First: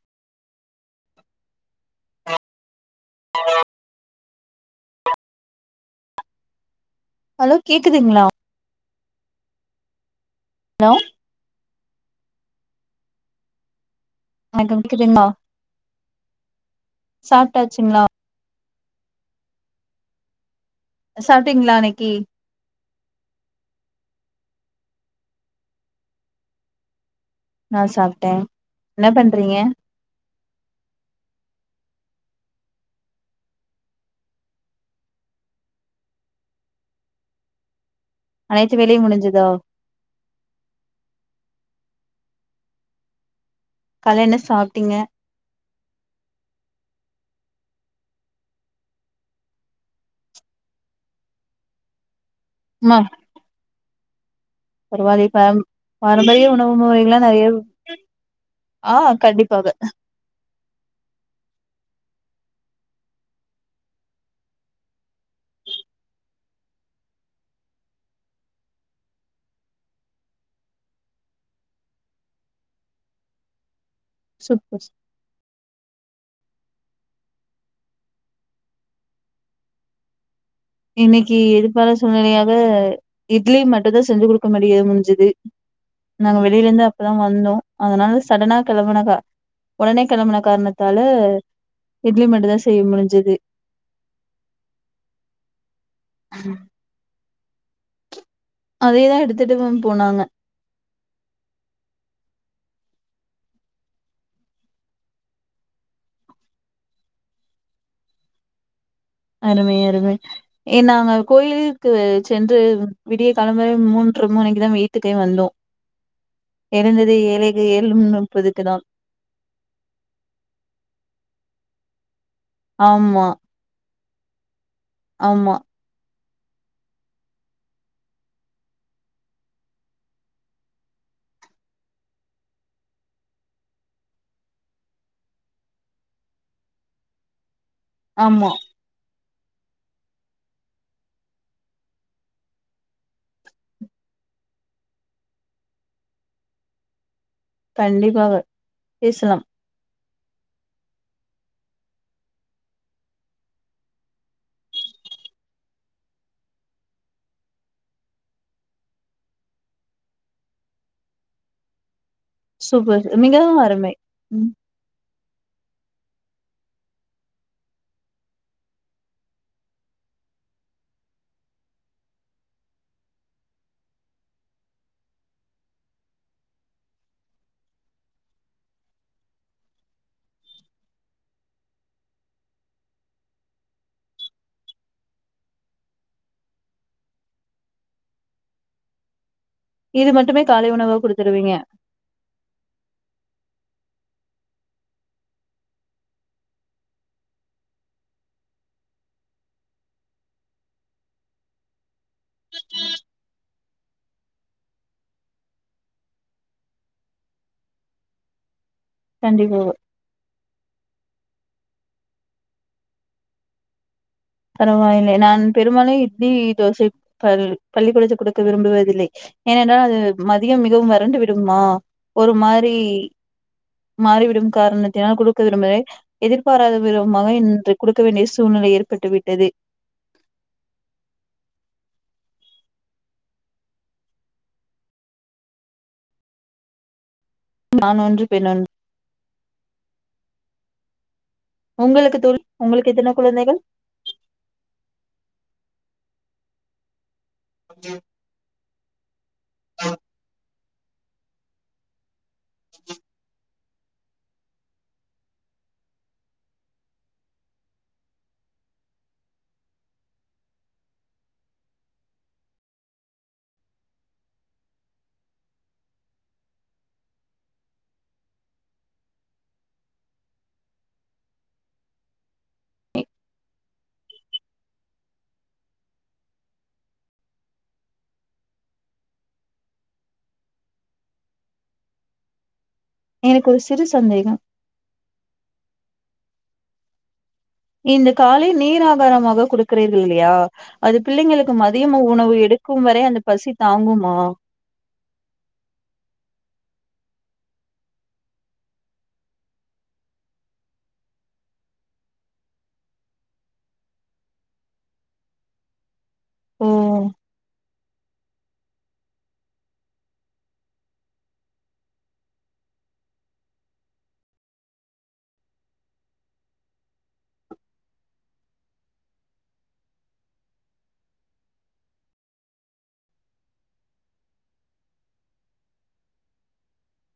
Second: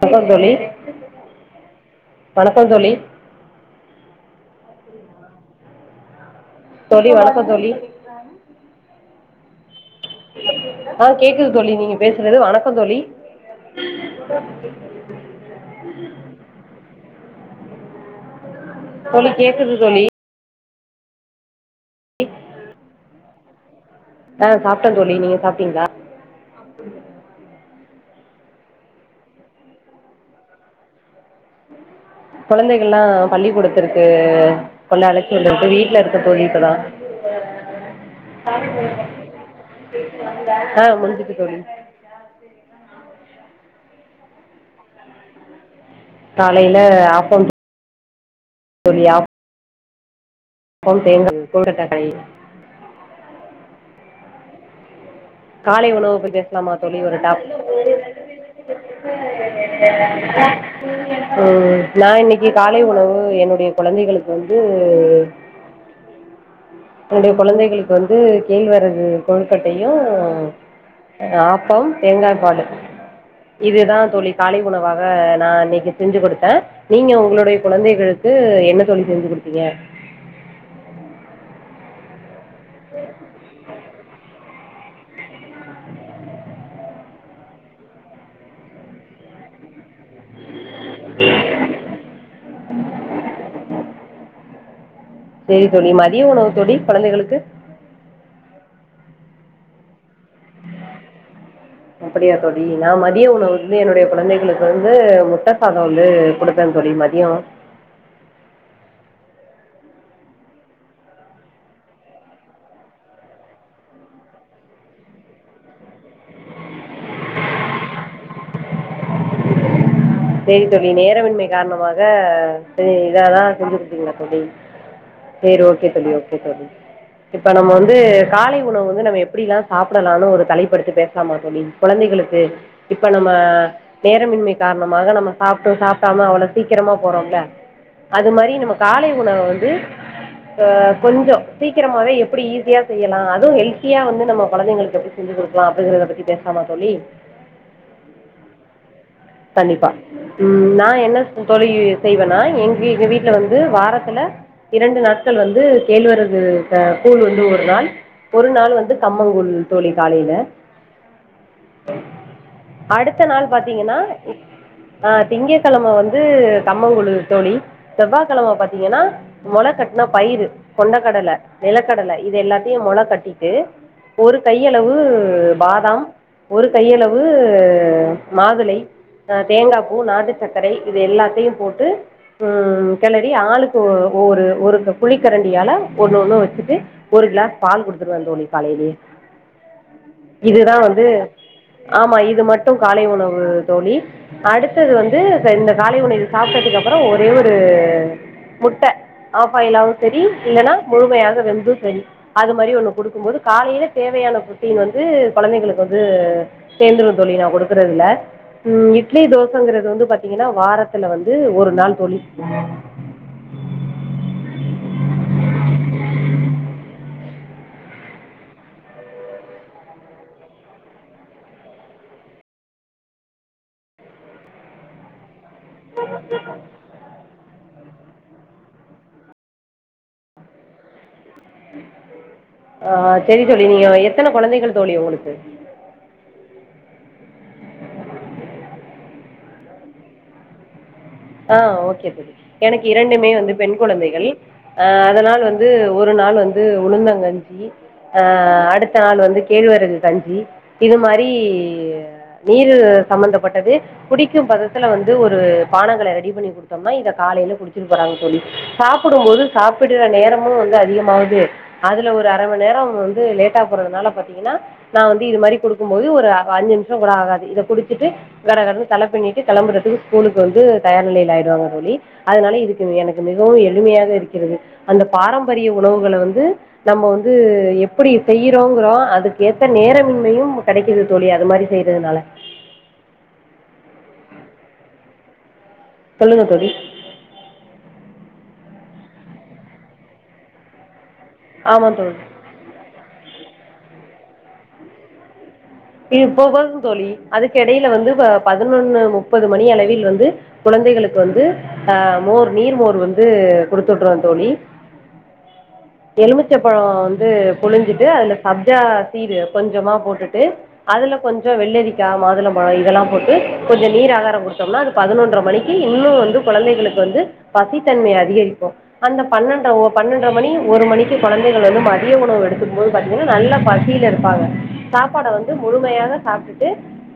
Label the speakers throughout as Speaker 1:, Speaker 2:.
Speaker 1: வணக்கோ தோழி வணக்கோ தோழி தோழி வணக்கோ
Speaker 2: ஹலோ
Speaker 1: தோழி
Speaker 2: கேக்குதுங்களா ஹலோ
Speaker 1: ஆஹ் கேக்குது தோழி நீங்க பேசுறது வணக்கோ தோழி
Speaker 2: வணக்கம் கேக்குதுங்ளா சாப்டாச்சுங்ளா
Speaker 1: தோழி கேக்குது தோழி
Speaker 2: சாப்டீங்ளா இன்னைக்கி
Speaker 1: ஆஹ் சாப்ட்டேன் தோழி நீங்க சாப்ட்டீங்ளா
Speaker 2: நான் சாப்ட்டேன் என்ன பண்றீங்க
Speaker 1: குழந்தைகள்லாம் பள்ளிக்கூடத்திர்க்கு செல்ல அழைச்சு வந்தாச்சு வீட்ல இருக்கே தோழி இப்பதா
Speaker 2: அனைத்து வேலையு முடிஞ்சதோ
Speaker 1: ஆஹ் முடுஞ்சுச்சு தோழி [unintelligible]
Speaker 2: காலேல என்ன சாப்ட்டீங்க
Speaker 1: காலேல ஆப்பம் [unintelligible] போம் தேங்காய் [unintelligible]
Speaker 2: ம்ம பரவால்லியே
Speaker 1: காலை உணவ பத்தி பேசலாமா தோழி ஒரு டாப்
Speaker 2: நெறைய ஆ கண்டிப்பாக
Speaker 1: உம் நான் இன்னைக்கு கு காலை உணவு என்னுடைய குழந்தைகளுக்கு வந்து என்னுடைய குழந்தைகளுக்கு வந்து கேழ்வரகு கொழுக்கட்டையு ஆப்பம் தேங்காய்ப்பாலு இதுதான் தோழி காலை
Speaker 2: சூப்பர்
Speaker 1: உணவாக நான் இன்ன செஞ்சு குடுத்தேன் நீங்க உங்களுடைய குழந்தைகளுக்கு என்ன தோழி செஞ்சு குடுத்தீங்க
Speaker 2: இன்னைக்கி எதிர்பாராத சூழ்நிலையால் து இட்லி மட்டும் தான் செஞ்சு குடுக்க முடியது முடிஞ்சது நாங்க வெளில இருந்து அப்பதான் வந்தோம் அதனால சடனா கிளம்பனா உடனே கிளம்பன காரணத்தை ல இட்லி மட்டும் தான் செய்ய முடிஞ்சது
Speaker 1: தொி மதிய உணவுத் தோழி குழந்தைகளுக்கு
Speaker 2: அதேதா எடுத்துட்டு போனாங்க
Speaker 1: அப்டியா தோழி நா மதியம் உணவு வந்து என்னுடைய குழந்தைகளுக்கு வந்து முட்ட சாதம் வந்து குடுத்தே தோழி மதியம்
Speaker 2: [unintelligible] அரும ஏ நாங்க கோயிலுக்கு சென்று விடிய காலம்பற மூன்று மணிக்குதா வீட்டுகே வந்தோ எழுந்தது ஏழகே ஏழு முப்பதுக்கு தா
Speaker 1: செரி தோழி நேரமின்மை காரணமாக அ
Speaker 2: ஆமா,
Speaker 1: இதாதான் செஞ்சி கொடுத்தா ங்க தோழி
Speaker 2: ஆமா,
Speaker 1: சேரி ஓகே தம்பி ஓக் [unintelligible] இப்ப நம்ம வந்து காலை உணவு வந்து எப்டிலாம் சாப்பிடலாம்னு ஒரு தலைப்பு எடுத்து பேசலாமா தோழி குழந்தைகளுக்கு இப்ப நம்ம நேரமின்மை காரண உங்க மக நம்ம சாப்ட்டு சாப்டாம அவ்ளோ சீக்கிரமா போறோம்ல அது
Speaker 2: ஆமா.
Speaker 1: மாரி நம்ம காலை உணவ வந்து ஆஹ் கொஞ்சம் சீக்கிரமாவே எப்டி ஈஸியா செய்யலா அது ஹெல்த்தியா வந்து நம்ம குழந்தைங்ளுக்கு எப்டி செஞ்சு குடுக்லா அப்டிங்கறத பத்தி பேசலாமா தோழி
Speaker 2: கண்டிபாக பேசலா
Speaker 1: கண்டிபா உம் நா என்ன தோழி செய்வேனா எங் எங்க வீட்ல வந்து வாரத்துல இரண்டு நாட்கள் வந்து கேழ்விரகு ச கூழ் [unintelligible] ஒரு நாள் வந்து கம்மங்கூழ் தோழி காலைல
Speaker 2: சூப்பர் மிகவும் அருமை ம்
Speaker 1: ஆஹ் திங்ககெழம வந்து கம்மங்கூழு தோழி செவ்வாகெழம பாத்தீங்கனா மொளகட்ன பயிறு கொண்டகடல நிலகடல இது எல்லாத்தயு மொளகட்டிடு ஆஹ் தேங்கா பூ நாட்டு சக்கரை இது எல்லாத்தயு போட்டு உம் கெளறி ஆளுக்கு ஒ ஒரு ஒரு குளிகரண்டியால ஒன்னொன்னு வெச்சுட்டு ஒரு க்ளாஸ் பால் குடுத்துருவன் தோழி காலேலியே
Speaker 2: இது மட்டுமே காலை
Speaker 1: இதுதா
Speaker 2: உணவா
Speaker 1: வந்து
Speaker 2: குடுத்துருவீங்க.
Speaker 1: ஆமா இது மட்டு காலை உணவு தோழிப அடுத்தது வந்து இந்த காலை உணவு சாப்டதுக்கு அப்றொ ஒரே ஒரு முட்ட ஆப்பாய்லாவு செரி இல்லனா முழுமையாக வெந்து செரி அது மாரி ஒண்ணு குடுக்கும்போது காலைல தேவையான ப்ரொட்டீன் வந்து கொழந்தைகளுக்கு வந்து சேர்ந்துடு தோழி நா குடுக்கறதுல உம் இட்லி
Speaker 2: கண்டிப்பாக.
Speaker 1: தோசங்கறது வந்து பாத்தீங்கனா வாரத்துல வந் து ஒரு நாள் தோழி
Speaker 2: பரவால்ல நான் பெரும்பாலும் இட்லி தோசை பள் பள்ளிக்கூடச்ச கொடுக்க விரும்புவதில்லை ஏனென்றால் மதியம் மிகவும் வறண்டு விடுமா ஒரு மாறி மாறிவிடும் காரணத்தினால் கொடு [unintelligible] எதிர்பாராத விதமாக இன்று கொடுக்க வேண்டிய சூழ்நிலை பட்டுவிட் [unintelligible]
Speaker 1: ஆஹ் செரி தோழி நீங்க எத்தன குழந்தைகள் தோழி உங்ளுக்கு
Speaker 2: ஆன்றொன்று பெண்ணொன்
Speaker 1: ஆஹ் ஓகே தோழி எனக்கு
Speaker 2: உங்களுக்கு எத்தன
Speaker 1: இரண்டுமே வந்து
Speaker 2: குழந்தைகள்
Speaker 1: பெண் குழந்தைகள் ஆஹ் அதனால் வந்து ஒரு நாள் வந்து உளுந்தங் கஞ் சி ஆஹ் அடுத்த நாள் வந்து கேள்வரகு கஞ்சி இது மாரி நீரு சம்மந்தபட்டது குடிக்கும் பதத்துல வந்து ஒரு பானங் கள ரெடி பண்ணி குடுத்தோம்னா காலில குடுச்சுட்டு போறாங்க தோழி சாப்புடும்போது சாப்டுற நேரமு வந்து அதிகமாது அதுல ஒரு அர மன் நேரம் வந்து லேட்டா போறதுனால பாத்திங்கனா நா வந்து இது மாரி குடுக்கும்போது ஒரு அஞ்சு நிம்ஸொ கூட ஆகாது இது குடிச்சுட்டு கடகடனு தல பிண்ணிட்டு கெளம்றது ஸ்கூல்கு வந்து தயார் நிலைல ஆயிர்வாங்க தோழி அதனால இதுக்கு எனக்கு மிகவு எளிமையாக இருக்கிறது அந்த பாரம்பரிய உணவுகள வந்து நம்ம வந்து எப்படி செய்யறோங்றோ அதுக்கு ஏத்த நேரமின்மையும் கிடைக்குது தோழி அது மாரி செய்றதுனால
Speaker 2: எனக்கு ஒரு சிறு சந்தேகம்
Speaker 1: சொல்லுங்க தோழி
Speaker 2: இந்த காலை நீர் ஆகாரமாக கொடுக்றீர்கள் இல்லயா அதுக் பிள்ளைங்களுக்கு
Speaker 1: ஆமா
Speaker 2: மதியம்
Speaker 1: தோழி
Speaker 2: உணவு எடுக்கும் வரை அந்தப் பசி தாங்குமா
Speaker 1: இப்போ போதும் தோழி அதுக்கு எடையில வந்து பதினொன்னு முப்பது மணி அளவில் வந்து குழந்தைகளுக்கு வந்து அ மோர் நீர்மோர் வந்து கொடுத்துட்ரோ தோழி
Speaker 2: ஓ
Speaker 1: எலுமிச்சைப்பழோ வந்து புழிஞ்சிட்டு அதுல சப்ஜா சீட் கொஞ்சமா போட்டுட்டு அதுல கொஞ்சோ வெள்ளரிக்கா மாதுளம்பழம் இதெல்லாம் போட்டு கொஞ்சோ நீர் ஆகாரம் கொடுத்தோம்னா அது பதினொன்ற மணிக்கு இன்னும் வந்து கொழந்தைகளுக்கு வந்து பசித்தன்மை அதிகரிக்கோ அந்த பன்னெண்டு பன்னென்ரை மணிக்கு ஒரு மணிக்கு கொழந்தைகள் வந்து மத்திய உணவு எடுதுக்கும் போது பாத்தீங்கன்னா நல்லா பசியில இருப்பாங்க சாப்பாட்ட வந்து முழுமையாக சாப்டுட்டு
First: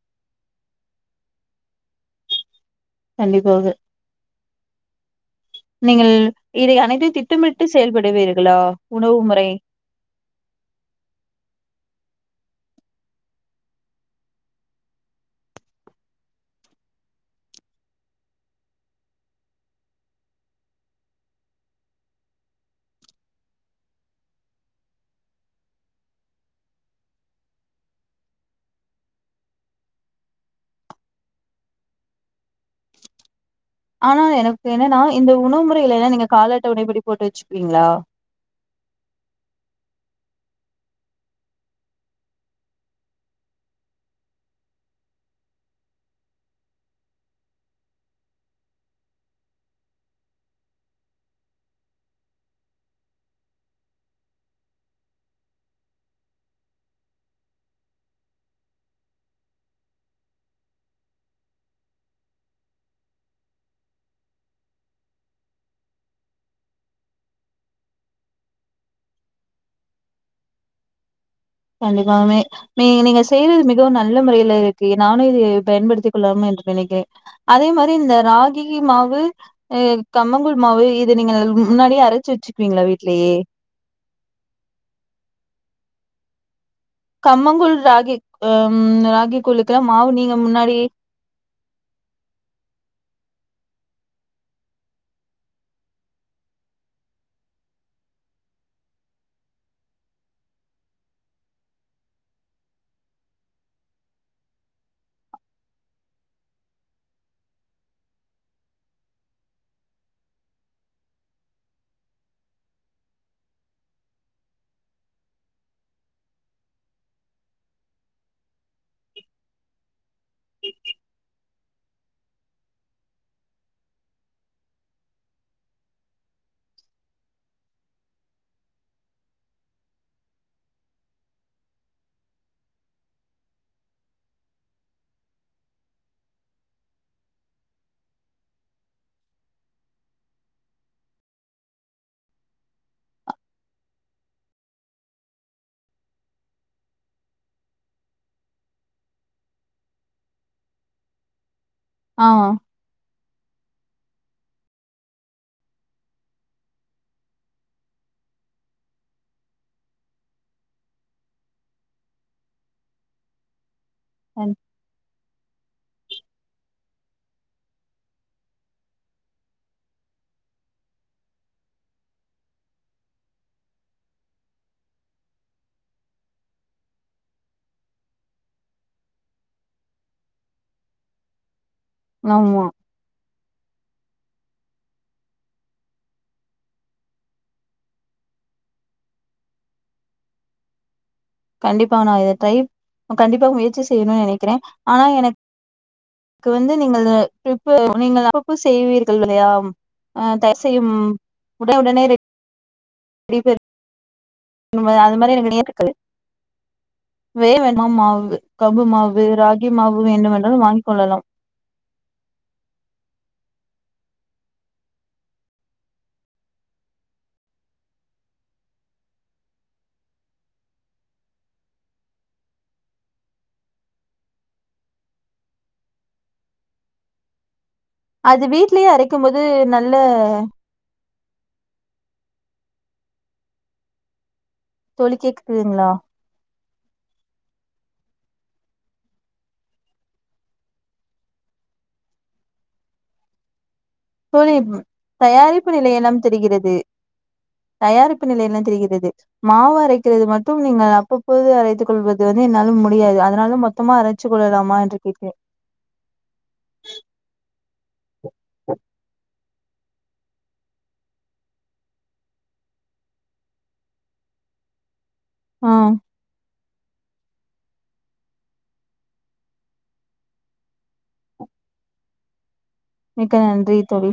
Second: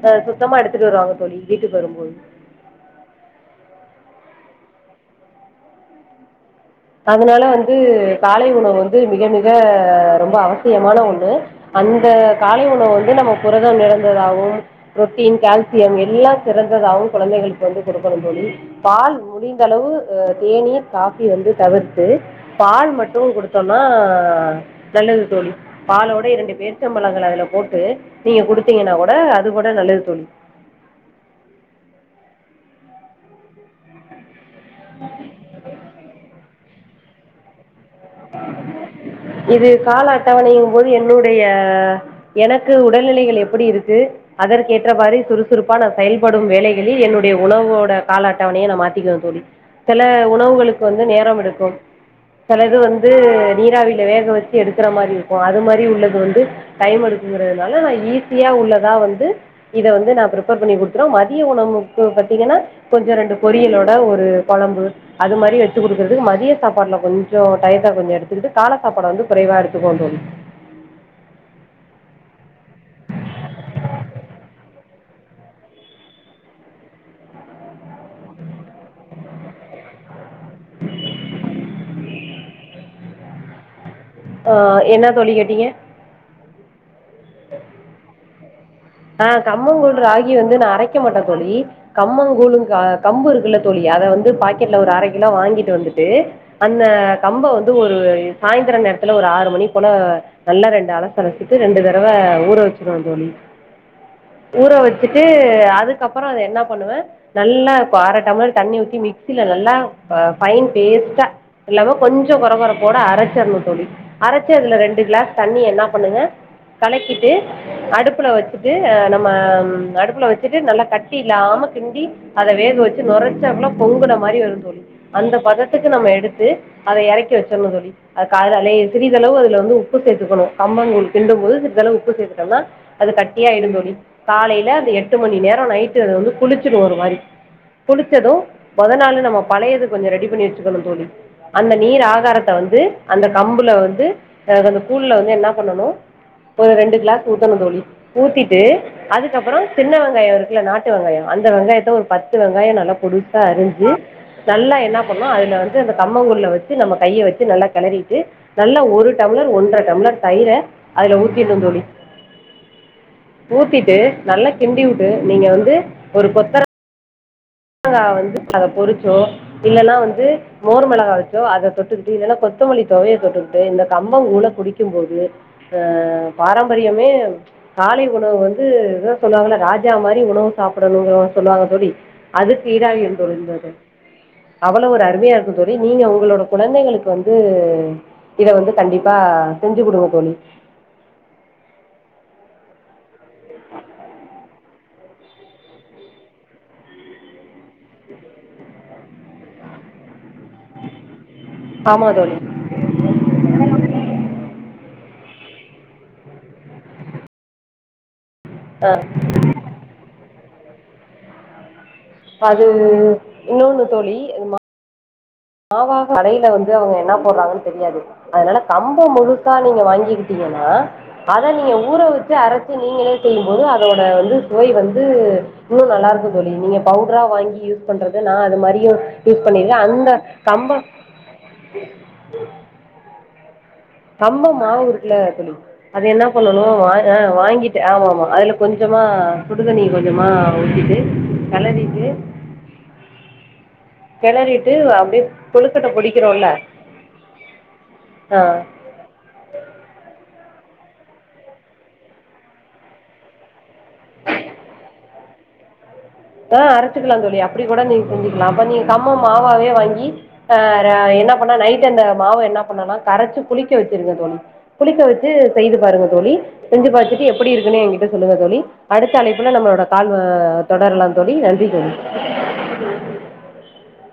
Speaker 1: ஆ சுத்தமா எடுத்துட்டு வருவாங்க தோழி வீட்டுக்கு வரும்போது
Speaker 2: கண்டிப்பாகா நீங்கள் இதை அனைத்தையும்
Speaker 1: அதனால
Speaker 2: திட்டமிட்டு
Speaker 1: வந்து காலை
Speaker 2: செயல்படுவீர்களா
Speaker 1: உணவு வந்து மிக
Speaker 2: முறை
Speaker 1: மிக ரொம்ப அவசியமான ஒன்னு அந்த இந்த காலை உணவு வந்து நம்ம புரதம் நிரைந்ததாகவும் புரோட்டீன் கால்சியம் எல்லாம் சிறந்ததாகவு கொழந்தைகளுக்கு வந்து குடுக்கனும் தோழி பால் முடிந்தளவு தேனீர் காஃபி வந்து தவிர்த்து பால் மட்டும் கொடுத்தோம்னா நல்லது தோழி பாலோட இரண்டு பேச்சம்பழங்கள அதுல போட்டு நீங்க குடுத்தீங்கன்னா கூட அது கூட நல்லது தோழி
Speaker 2: ஆனா எனக்கு என்னன்னா இந்த உணவு முறைகள் எல்லா நீங்க காலா அட்டைவணைப்படி போட்டு வெச்சுப்பீங்களா?
Speaker 1: இது கால அட்டவணையிங்கும் போது என்னுடைய எனக்கு உடல் நிலைகள் எப்படி இருக்கு அதற்கு எற்றவாரு சுறுசுறுப்பா நா செயல்படும் வேலைகளில் என்னுடைய உணவோட கால அட்டவணையை நான் மாத்தக்குவேன் தோழி சில உணவுகளுக்கு வந்து நேரம் எடுக்கும் சிலது இது வந்து இது நீராவில வேக வெச்சி எடுக்குற மாரி இருக்கும் அது மாரி உள்ளது வந்து டைம் எடுக்குங்கறதுனால நான் ஈஸியா உள்ளதா வந்து இத வந்து நா ப்ரிப்பேர் பண்ணி குடுத்துவே மதிய உணக்கு பாத்தீங்கன்னா கொஞ்சோ ரெண்டு பொரியலோட ஒரு குழம்பு அது மாரி வெச்சு குடுக்கறதுக்கு மத்திய சாப்பாட்ல கொஞ்சோ டையத்த கொஞ்சோ எடுத்துக்கிட்டு காலை சாப்பாட வந்து குறைவா எடுத்துக்குவோ தோழி
Speaker 2: கண்டிப்பாவுமே நீ நீங்க செய்யறது மிகவும் நல்ல முறையில இருக்கு நானும் இதை பயன்படுத்திக் கொள்ளலாம் என்று நினைக்கிறேன் அதே மாரி இந்த ராகி மாவு அ கம்மங்கூழ் மாவு இது நீங்கள் முன்னாடி அரைச்சி வெச் வெச்சுக்குவீங்களா வீட்லயே
Speaker 1: ஆ என்ன தோழி கேட்டிங்க?
Speaker 2: கம்மங்கூழ் ராகி ம் ராகி
Speaker 1: ஆஹ்
Speaker 2: கூழுக்கெல்லா
Speaker 1: கம்மங்கழ்
Speaker 2: மாவு
Speaker 1: ராகி
Speaker 2: நீங்க
Speaker 1: வந்து நான்
Speaker 2: முன்னாடி
Speaker 1: அரைக்க மாட்டே தோழி கம்மங்கூழும் அ கம்பு இருக்குல்ல தோழி அத வந்து பாக்கெட்ல ஒரு அரை கிலோ வாங்கிட்டு வந்துட்டு அந்த கம்ப வந்து ஒரு சாயந்திரம் நேரத்துல ஒரு ஆறு மணி போல நல்லா ரெண்டு அலச அலசிட்டு ரெண்டு தடவ ஊற வெச்சிருவே அ தோழி ஊற வெச்சிட்டு அதுக்கப்புறம் அத என்ன பண்ணுவே நல்லா அர டம்ளர் தண்ணி ஊத்தி மிக்சியில நல்லா ஃபைன் பேஸ்ட்டா இல்லாம கொஞ்சோ குற குறை போட அரைச்சரனும் தோழி அரைச்சி அதுல ரெண்டு கிளாஸ் தண்ணி என்ன பண்ணுங்க கலக்கிட்டு அடுப்புல வெச் இதே நம்ம ம் அடுப்புல வெச்சுட்டு நல்லா கட்டி இல்லாம கிண்டி அத வேக வெச்சு நொறைச்சாப்போல பொங்குற மாரி வரும் தோழி அந்த பதத்துக்கு நம்ம எடுத்து அத இறக்கி வெச்சின்னும் தோழி அது காலைல எப்டி சிறிதளவு அதுல வந்து உப்பு சேத்துக்கனும் கம்பங்கூழ் கிண்டும் போது சிறிதளவு உப்பு சேத்துட்டோம்னா அது கட் யாயிடும் தோழி காலையில அந்த எட்டு மணி நேரோ நைட்டு அத வந்து புளிச்சிடும் ஒரு மாரி புளிச்சதும் முத நாளு நம்ம பழையது கொஞ்சம் ரெடி பண்ணி வெச்சுக்கனும் தோழி அந்த நீர் ஆகாரத்த வந்து அந்த கம்புல வந்து அந்த கூழ்ல வந்து என்ன பண்ணனும் ஒரு ரெண்டு கிளாஸ் ஊத்தனும் தோழி ஊத்திட்டு அதுக்கப்புறோ சின்ன வெங்காயோ இருக்குல்ல நாட்டு வெங்காயோ அந்த வெங்காயத்த ஒரு
Speaker 2: ஆ
Speaker 1: பத்து வெங்காயோ நல்லா பொடிசா சா அரிஞ்சு நல்லா என்ன பண்ணு அதுல வந்து அந்த கம்மங்கூழ்ல வெச்சு நம்ம கைய வெச்சு நல்லா கிளறிட்டு நல்லா ஒரு டம்ளர் ஒன்ரை டம்ளர் தயிரை அதுல ஊதிட்னு தோழி ஊத்திட் டு நல்லா
Speaker 2: கண்
Speaker 1: கிண்டி விட்டு நீங்க வந்து ஒரு கொத்தர வரங்கா வந்து அத பொறிச்சோ இல்லனா வந்து மோர்மிளகாய் வெச்சோ அத தொட்டுக்கிட்டு இல்லன்னா கொத்தமல்லி தொவையல் தொட்டுக்கிட்டு இந்த கம்பம் கூழ குடிக்கும் போது அஹ் பாரம்பரியமே காலை உணவு வந்து ஏதே சொல்லுவாங்கல்ல ராஜா மாரி உணவு சாப்புடனுன்னு சொல்லுவாங்க தோழி
Speaker 2: ஆமா.
Speaker 1: அதுக்கு இட இருக்கும் தோழி அவ்வளவு ஒரு அருமையா இருக்கும் தோழி நீங்க உங்களோட கொழந்தைகளுக்கு வந்து இத வந்து கண்டிப்பா செஞ்சி குடுங்க தோழி
Speaker 2: கண்டிப்பா நா இத ட்ரை கண்டிப்பா முயற்சி செய்யனும் நெனைக்கிறேன் ஆனா எனக்கு வந்து நீங்கள் நீங்கள் அப்பப்போ செய்வீர்கள் இல்லையா தயார் செய்யும் உட உடனே
Speaker 1: ஆமாம் தோழி
Speaker 2: [inaudible] அது மாரி எனக்கு [unintelligible] வே வேணும்மாவு கபு மாவு ராகி மாவு வேண்டும் வாங்கிக் கொள்ளலாம்
Speaker 1: அது இன்னொன்னு தோழி மாவாக கடைல வந்து அவங்க என்ன போடுறாங்கன்னு தெரியாது அதனால கம்ப முழுசா நீங்க வாங்கிகிட்டீங்கன்னா அத நீங்க ஊற வச்சி அரைச்சி நீங்களே செய்யும்போது அதோட வந்து சுவை வந்து இன்னு நல்லா இருக்கு தோழி நீங்க பவுட்ரா வாங்கி யூஸ் பண்றது நா அது
Speaker 2: வீட்லயே
Speaker 1: மாரியு
Speaker 2: அரைக்கும் போது
Speaker 1: யூஸ் பண்ணிருக்கே
Speaker 2: நல்ல
Speaker 1: அந்த ப கம்பம் மாவு இருக்குல்ல தோழி அது என்ன பண்ணு ஆ வா ஆ வாங்கிட்டே ஆமா ஆமா அதுல கொஞ்சமா சுடுதண்ணி கொஞ்சமா ஊத்தீட்டு கெளறீட்டு
Speaker 2: தோழி தயாரிப்பு
Speaker 1: கொழுக்கட்ட
Speaker 2: நிலையெல்லாம்
Speaker 1: பொடிக்கிறோம்ல
Speaker 2: தெரிகிறது தயாரிப்பு
Speaker 1: ஆ
Speaker 2: நிலையெல்லாம் தெரிகிறது மாவு அரைக்கிறது மட் ம் நீங்கள் அப்பப்போது அரைத்துக் கொள்வது வந்து என்னாலும் முடியாது அதனாலும் மக் மொத்தமா அரைச்சி கொள்ளலாமா என்று கிட்டே
Speaker 1: ஆ அரச்சிக்கிலா தோழி அப் அப்டி கூட நீங்க செஞ்சிக்கலா அப்ப நீங்க கம்ம மாவு மாவே வாங்கி ஆ என்ன பண்ண நைட் அந்த மாவு என்ன பண்ணலா கரைச்சி புளிக்க வச்சிருங்க தோழி புளிக்க வச் வச்சி
Speaker 2: ஆ
Speaker 1: செய்து பாருங்க தோழி செஞ்சி பாத்துட்டு எப்டி இருக்குன்னு என்கிட்ட சொல்லுங்க தோழி அடுத்த அழைப்புல நம்மளோட கால் வ தொடரலா தோழி நன்றி தோழி
Speaker 2: மிக்க நன்றி தோழி